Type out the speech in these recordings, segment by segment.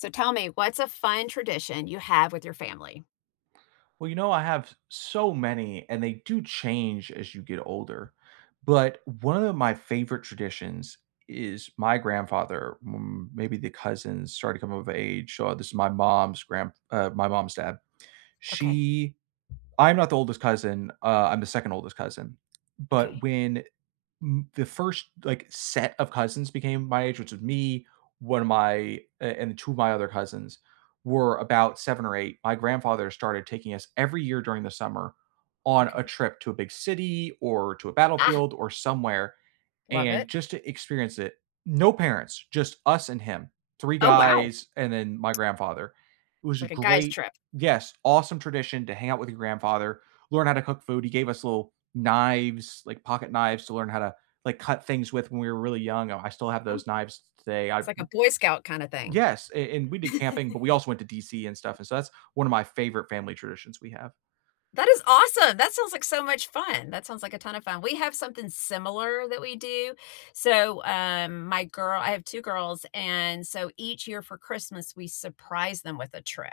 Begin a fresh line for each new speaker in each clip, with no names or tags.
So, tell me, what's a fun tradition you have with your family?
Well, you know, I have s so many, and they do change as you get older. But one of my favorite traditions i is my grandfather, m maybe the cousins, started to come of age. So, this is my mom's grandp uh, my mom's dad.
Okay.
She I'm not the oldest cousin. Uh, I'm the 2nd oldest cousin. But
Okay.
when n the first, like, set of cousins became my age, which was me, one of my a and 2 of my other cousins were about 7 or 8, my grandfather started taking us every year during the summer on a
Okay.
trip to a big city or to a
Ah!
battlefield or somewhere
Love
and
it.
just to experience it. No parents. Just us and him. 3
Oh, wow.
guys and then my grandfather. It
It's
was a
like a guys'
great
trip.
Yes, awesome tradition to hang out with your grandfather, learn how to cook food. He gave us little knives, like pocketknives to learn how to, like, cut things with when we were really young. Oh, I still have
Oh.
those knives t today. I
It's like a Boy Scout kinda thing.
Yes. A and we did camping, but we also went to DC and stuff. And so that's one of my favorite family traditions we have.
That is awesome. That sounds like so much fun. That sounds like a ton of fun. We have something similar that we do. So, um, my girl I have 2 girls. And so, each year for Christmas, we surprise them with a trip.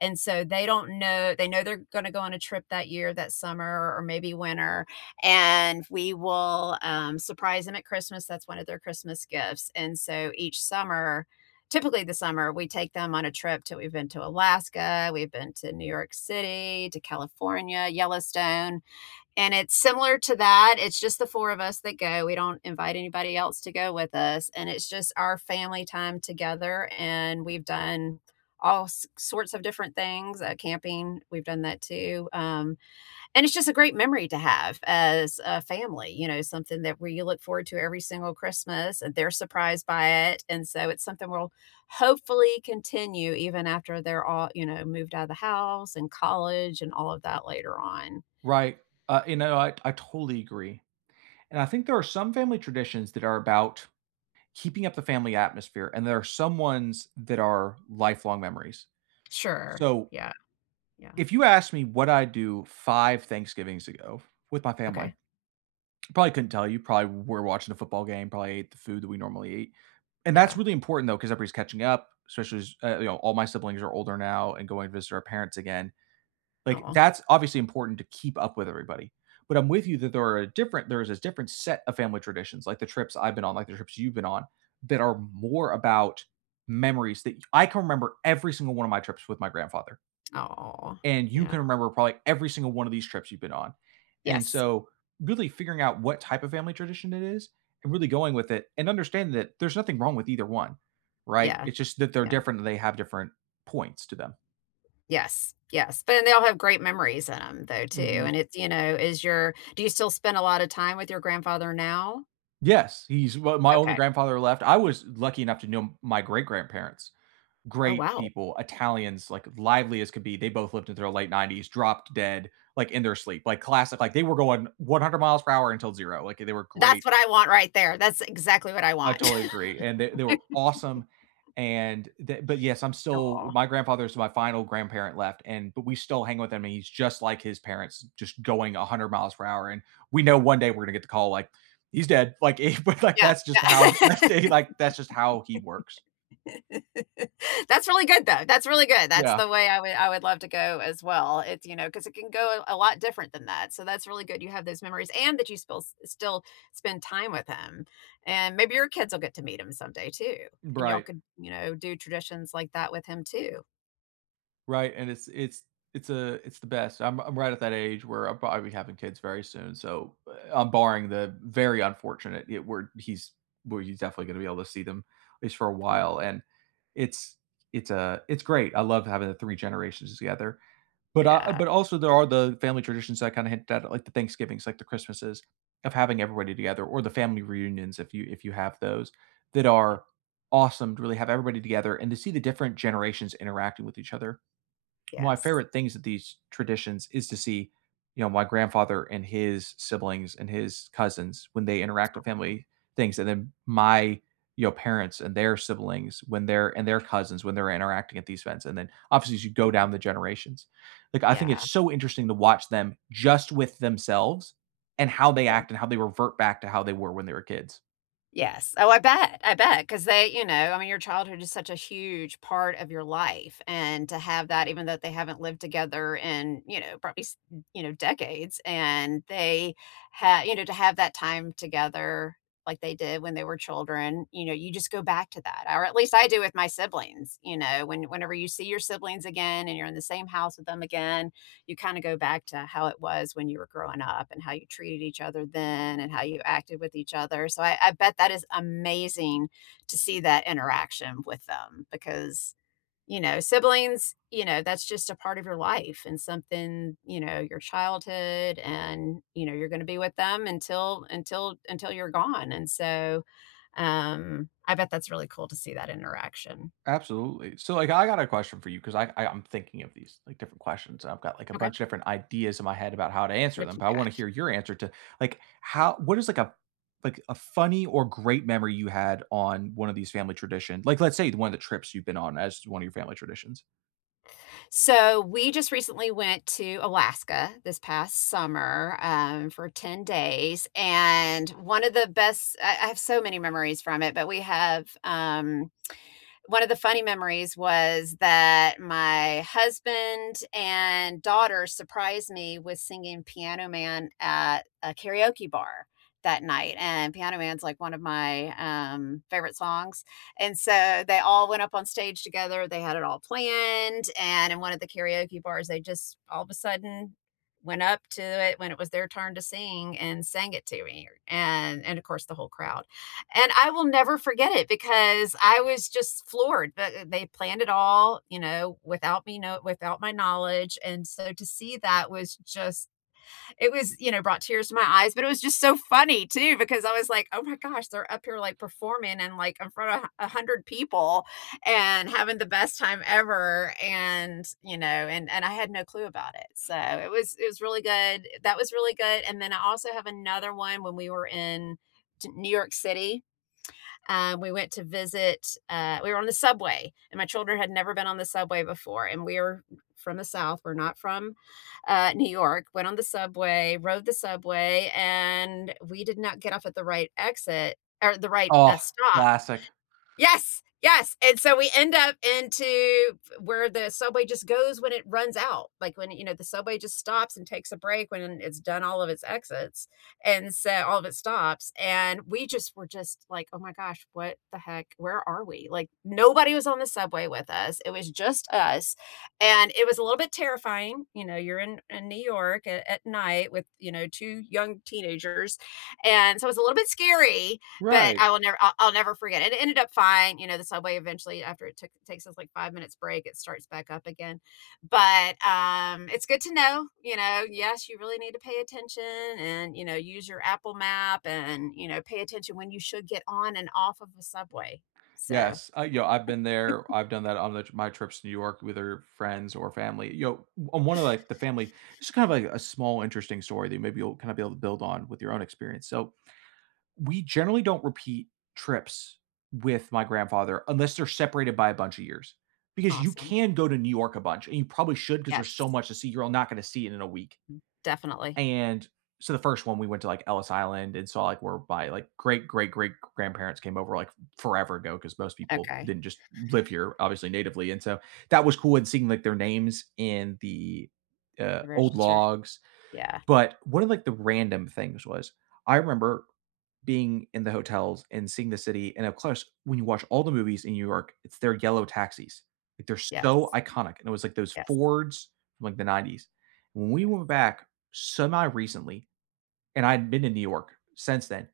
And so, they don't know they know they're gonna go on a trip that year, that summer or or maybe winter, and we will, um, surprise them at Christmas. That's one of their Christmas gifts. And so, each summer typically, the summer, we take them on a trip to we've been to Alaska, we've been to New York City, to California, Yellowstone, and it's similar to that. It's just the 4 of us that go. We don't invite anybody else to go with us, and it's just our family time together. And we've done all s sorts of different things. Uh, camping, we've done that too. Um, and it's just a great memory to have as a family, you know, something that we you look forward to every single Christmas, and they're surprised by it. And so, it's something we'll hopefully continue even after they're all, you know, moved out of the house and college and all of that later on.
Right. Uh, you know, I I totally agree. And I think there are some family traditions that are about keeping up the family atmosphere, and there are some ones that are lifelong memories.
Sure.
So
Yeah. Yeah.
if you ask me what I'd do 5 Thanksgivings ago with my family,
Okay.
I probably couldn't tell you. Probably we're watching a football game, probably ate the food that we normally eat. And that's
Yeah.
really important, though, 'cause everybody's catching up, especially as, you know, all my siblings are older now and going to visit our parents again. Like,
Aw.
that's obviously important to keep up with everybody. But I'm with you that there are a different there is a different set of family traditions, like the trips I've been on, like the trips you've been on, that are more about memories that I can remember every single one of my trips with my grandfather.
Aw,
And you
yeah.
can remember probably every single one of these trips you've been on. And
Yes.
so really figuring out what type of family tradition it is and really going with it and understanding that there's nothing wrong with either one, right?
Yeah.
It's just that they're
Yeah.
different, and they have different points to them.
Yes. Yes. But then they all have great memories in 'em, though, too.
Mhm.
And it's, you know is your do you still spend a lot of time with your grandfather now?
Yes, he's well my only
Okay.
grandfather left I was lucky enough to know my great-grandparents,
Oh,
great
wow.
people, Italians, like, lively as could be, they both lived in their late 90s, dropped dead, like, in their sleep, like, classic, like, they were going 100 miles per hour until 0, like, they were great
That's what I want right there, that's exactly what I
I
want.
totally agree and they they were awesome, and the but, yes, I'm still
Aw.
my grandfather is my final grandparent left, and but we still hang with him, and he's just like his parents, just going a 100 miles per hour. And we know one day we're gonna get the call, like, "He's dead." Like, he but,
Yeah,
that's just how that's
yeah.
just like that's just how he works.
That's really good though, that's really good, that's
Yeah.
the way I would I would love to go as well, it's you know, 'cause it can go, eh, a lot different than that, so that's really good you have those memories and that you still s still spend time with him, and maybe your kids will get to meet him someday too,
B
and y'all
right.
could, you know, do traditions like that with him too.
Right, and it's it's it's, uh, it's the best. I'm I'm right at that age where I'll probably be having kids very soon, so, eh, uh, I'm barring the very unfortunate, it where he's where he's definitely gonna be able to see them at least for a while,
Aw.
and it's it's, uh, it's great. I love having the 3 generations together. But, uh
Yeah.
but, also, there are the family traditions that kinda hit that like the Thanksgivings, like the Christmases of having everybody together or the family reunions if you if you have those, that
Yeah.
are awesome to really have everybody together and to see the different generations interacting with each other. My
Yes.
favorite things with these traditions is to see, you know, my grandfather and his siblings, and his cousins when they interact at
Aw.
family things, and then my, you know, parents and their siblings when they're and their cousins when they're interacting at these events, and then, obviously, as you go
Mm-mm.
down the generations, like, I think
Yeah.
it's so interesting to watch them just with themselves and how they act
Yes.
and how they revert back to how they were when they were kids.
Yes. Oh, I bet. I bet. 'Cause they you know, I mean, your childhood is such a huge part of your life. And to have that even though they haven't lived together in, you know, probably, s you know, decades. And they ha you know, to have that time together like they did when they were children, you know, you just go back to that. Or at least I do with my siblings. You know? When whenever you see your siblings again and you're in the same house with them again, you kinda go back to how it was when you were growing up and how you treated each other then and how you acted with each other. So I I bet that is amazing to see that interaction with them because, you know, siblings, you know, that's just a part of your life and something, you know, your childhood and, you know, you're gonna be with them until until until you're gone. And so, um, I bet that's really cool to see that interaction.
Absolutely. So, like, I got a question for you ‘cause I I I'm thinking of these, like, different questions. I've got, like, a
Okay.
bunch of different ideas in my head about how to answer them,
Whatcha
but I wanna
got?
hear your answer to, like, how what is, like, a like, a funny or great memory you had on one of these family tradition? Like, let's say, one of the trips you've been on as one of your family traditions.
So, we just recently went to Alaska this past summer, um, for 10 days, and one of the best I I have so many memories from it, but we have, um one of the funny memories was that my husband and daughter surprised me with singing Piano Man at a karaoke bar that night, and Piano Man's, like, one of my, um, favorite songs, and so they all went up on stage together, they had it all planned, and in one of the karaoke bars, they just all of a sudden went up to it when it was their turn to sing and sang it to me and and, of course, the whole crowd, and I will never forget it because I was just floored, but, eh, they planned it all, you know, without me know without my knowledge, and so to see that was just it was you know, brought tears to my eyes, but it was just so funny too because I was like, "Oh my gosh, they're up here, like, performing and, like, in front of 100 people and having the best time ever," and, you know, and and I had no clue about it, so it was it was really good. That was really good, and then I also have another one when we were in t New York City. Um, we went to visit, uh, we were on the subway, and my children had never been on the subway before, and we're from the South, we're not from, uh, New York, went on the subway, rode the subway, and we did not get off at the right exit er, the right,
Oh,
uh, stop
classic.
Yes. Yes, and so we end up into f where the subway just goes when it runs out, like, when, you know, the subway just stops and takes a break when it's done all of its exits and so all of its stops, and we, just, were, just, like, "Oh my gosh. What the heck? Where are we?" like, nobody was on the subway with us, it was just us, and it was a little bit terrifying, you know, you're in in New York a at night with, you know, 2 young teenagers, and so it's a little bit scary, but
Right.
I will never, uh, I'll never forget it, and it ended up fine, you know, the subway eventually after it took takes its, like, 5 minutes break, it starts back up again, but, um, it's good to know, you know, yes, you really need to pay attention and, you know, you use your Apple map and, you know, pay attention when you should get on and off of the subway, so
Yes, I, yo I've been there. I've done that on the my trips to New York with her friends or family. Yo, m I'm one of, like, the family it's kind of a a small interesting story that maybe you'll kinda be able to build on with your own experience. So, we generally don't repeat trips with my grandfather unless they're separated by a bunch of years because you
Awesome.
can go to New York a bunch and you probably should 'cause there's so
Yes.
much to see, you're all not gonna see it in a week
M definitely.
and, so the 1st one, we went to, like, Ellis Island and saw, like, where by, like, great, great, great g grandparents came over, like, forever ago 'cause most people
Okay.
didn't just live here, obviously, natively, and so that was cool and seeing, like, their names in the, uh,
The
old
register?
logs,
Yeah.
but one of, like, the random things was I remember being in the hotels and seeing the city, and, up close, when you watch all the movies in New York, it's their yellow taxis, like, they're so
Yes.
iconic, and it was, like, those
Yes.
Fords from, like, the '90s. When we went
Yes.
back semi-recently, and I hadn't been to New York since then,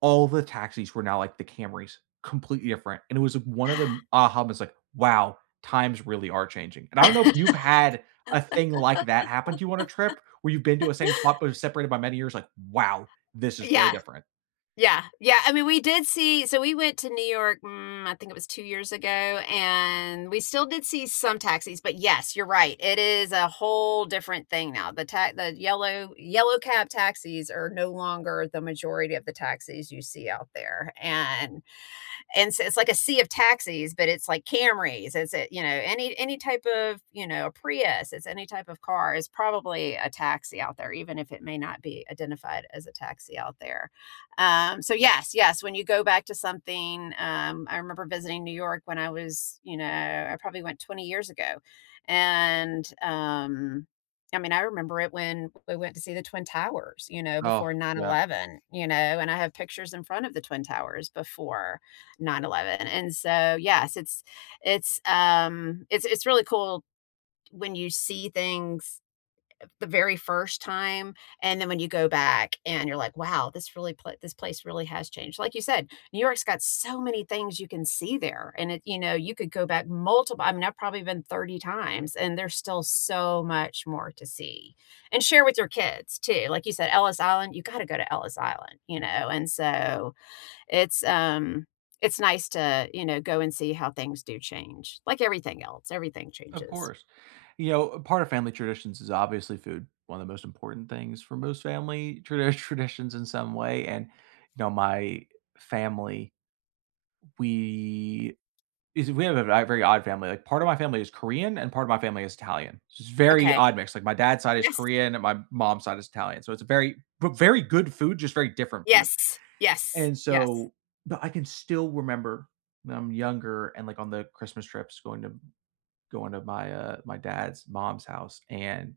all the taxis were now, like, the Camrys, completely different, and it was one of the m uh, almost like, "Wow. Times really are changing," and I don't know if you've had a thing like that happen to you on a trip where you've been to a same spot that was separated by many years, like, "Wow. This is
Yeah.
really different."
Yeah. Yeah, I mean, we did see so we went to New York, mm, I think it was 2 years ago, and we still did see some taxis, but, yes, you're right, it is a whole different thing now. The ta the yellow yellow cab taxis are no longer the majority of the taxis you see out there, and and so it's, like, a sea of taxis, but it's like Camrys, is is it, you know, any any type of, you know, Prius, it's any type of car. It's probably a taxi out there even if it may not be identified as a taxi out there. Um, so yes, yes, when you go back to something, um I remember visiting New York when I was, you know, I probably went 20 years ago, and, um, I mean, I remember it when we went to see the Twin Towers, you know,
Oh,
before
yeah.
9/11, you know, and I have pictures in front of the Twin Towers before 9/ 11, and so, yes, it's it's, um, it's it's really cool when you see things the very first time and then when you go back and you're like, "Wow, this really pla this place really has changed." Like you said, New York's got so many things you can see there, and it you know, you could go back multiple I mean, I've probably been 30 times, and there's still so much more to see, and share with your kids too, like you said, Ellis Island, you gotta go to Ellis Island, you know, and so, it's, um, it's nice to, you know, go and see how things do change, like everything else, everything
Of
changes.
course. You know, part of family traditions is obviously food, one of the most important things for most family tradi traditions in some way, and, you know, my family we is we have, uh, a very odd family, like, part of my family is Korean, and part of my family is Italian, it's a very
Okay.
odd mix. Like, my dad's side is
Yes.
Korean, and my mom's side is Italian, so it's a very v very good food, just very different food,
Yes. Yes.
and
Yes.
so but I can still remember when I'm younger and, like, on the Christmas trips going to going to my, uh, my dad's mom's house, and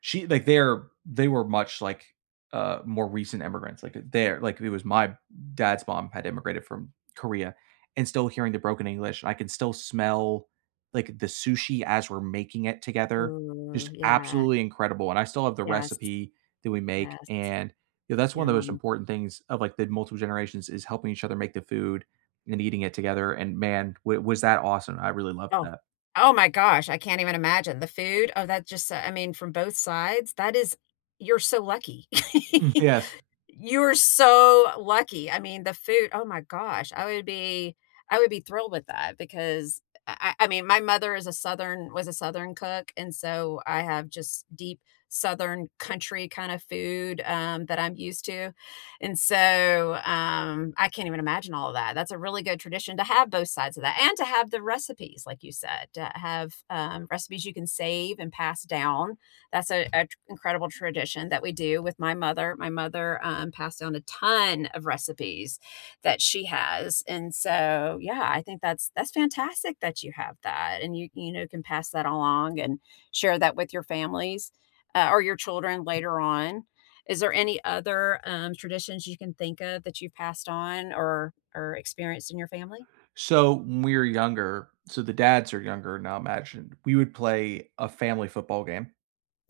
she like, they're they were much, like, uh, more recent immigrants, like, they're like, it was my dad's mom had immigrated from Korea and still hearing the broken English, I could still smell, like, the sushi as we're making it together. Just
Ooh, yeah.
absolutely incredible, and I still have the
Yes.
recipe that we make,
Yes.
and, you know, that's one of the most
Yum.
important things of, like, the multiple generations is helping each other make the food and eating it together, and, man, w was that awesome. I really loved
Oh.
that.
Oh my gosh! I can't even imagine, the food? Oh, that just, uh I mean, from both sides, that is you're so lucky.
Mm, yes.
You're so lucky. I mean, the food, oh my gosh! I would be I would be thrilled with that because, a a I mean, my mother is a Southern was a Southern cook, and so I have, just, deep southern country kinda food, um, that I'm used to, and so, um, I can't even imagine all of that. That's a really good tradition to have both sides of that and to have the recipes, like you said, to have, uh, recipes you can save and pass down. That's a a t incredible tradition that we do with my mother. My mother, um, passed down a ton of recipes that she has, and so, yeah, I think that's that's fantastic that you have that, and you you know, can pass that along and share that with your families, uh, or your children later on. Is there any other, um, traditions you can think of that you've passed on or or experienced in your family?
So when we were younger so the dads are younger now, imagine, we would play a family football game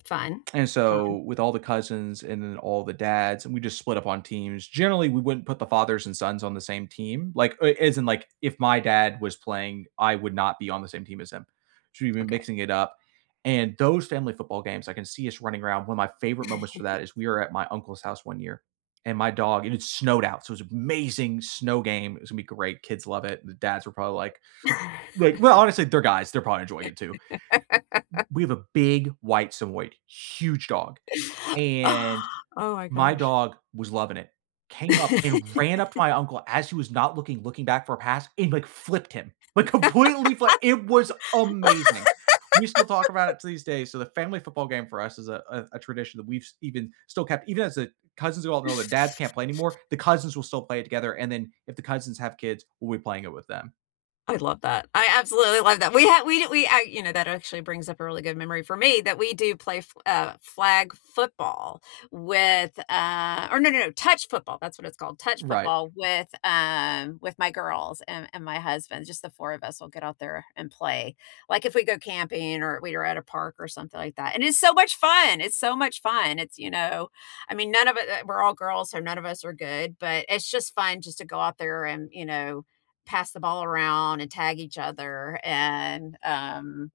Fun.
and so
Fun.
with all the cousins and then all the dads, and we just split up on teams. Generally, we wouldn't put the fathers and sons on the same team. Like, uh, as in, like, if my dad was playing, I would not be on the same team as him, so we've been
Okay.
mixing it up, and those family football games, I can see us running around. One of my favorite moments for that is we were at my uncle's house 1 year, and my dog and it snowed out, so it was amazing snow game. It was gonna be great, kids love it. The dads were probably like like well, honestly, they're guys, they're probably enjoying it too. W we have a big white Samoyed, huge dog, and
Oh my
my
gosh.
dog was loving it, came up and ran up to my uncle as he was not looking, looking back for a pass and, like, flipped him, like, completely flat, it was amazing. We still talk about it to these day, so the family football game for us is a a a tradition that we've even still kept even as the cousins are all grown, their dads can't play anymore, the cousins will still play it together, and then if the cousins have kids, we'll be playing it with them.
I love that. I absolutely love that. We ha we we you know, that actually brings up a really good memory for me that we do play f uh, flag football with, uh or no, no, no, touch football. That's what it's called. Touch
Right.
football with, um, with my girls and and my husband. Just the four of us will get out there and play. Like, if we go camping or we were at a park or something like that. And it's so much fun! It's so much fun. It's you know? I mean, none of it uh, we're all girls, so none of us are good. But it's just fun just to go out there and, you know, pass the ball around and tag each other. And, um,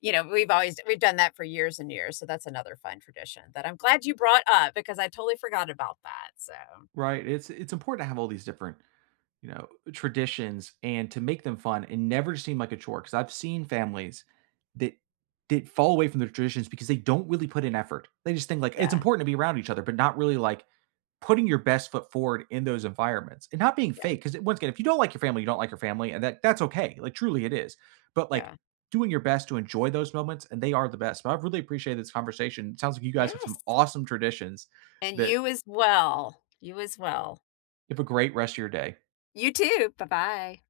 you know, we've always we've done that for years and years, so that's another fun tradition that I'm glad you brought up because I totally forgot about that. So
Right. It's it's important to have all these different, you know, traditions and to make them fun and never seem like a chore. 'Cause I've seen families that did fall away from their traditions because they don't really put in effort. They just think, like, it's
Yeah.
important to be around each other, but not really, like, putting your best foot forward in those environments and not being
Yeah.
fake. 'Cause i once again, if you don't like your family, you don't like your family, and that that's okay. Like, truly, it is. But, like,
Yeah.
doing your best to enjoy those moments, and they are the best. But I really appreciate this conversation. It sounds like you guys have some
Yes.
awesome traditions
And
that
you as well. You as well.
Have a great rest of your day.
You too. Bye bye.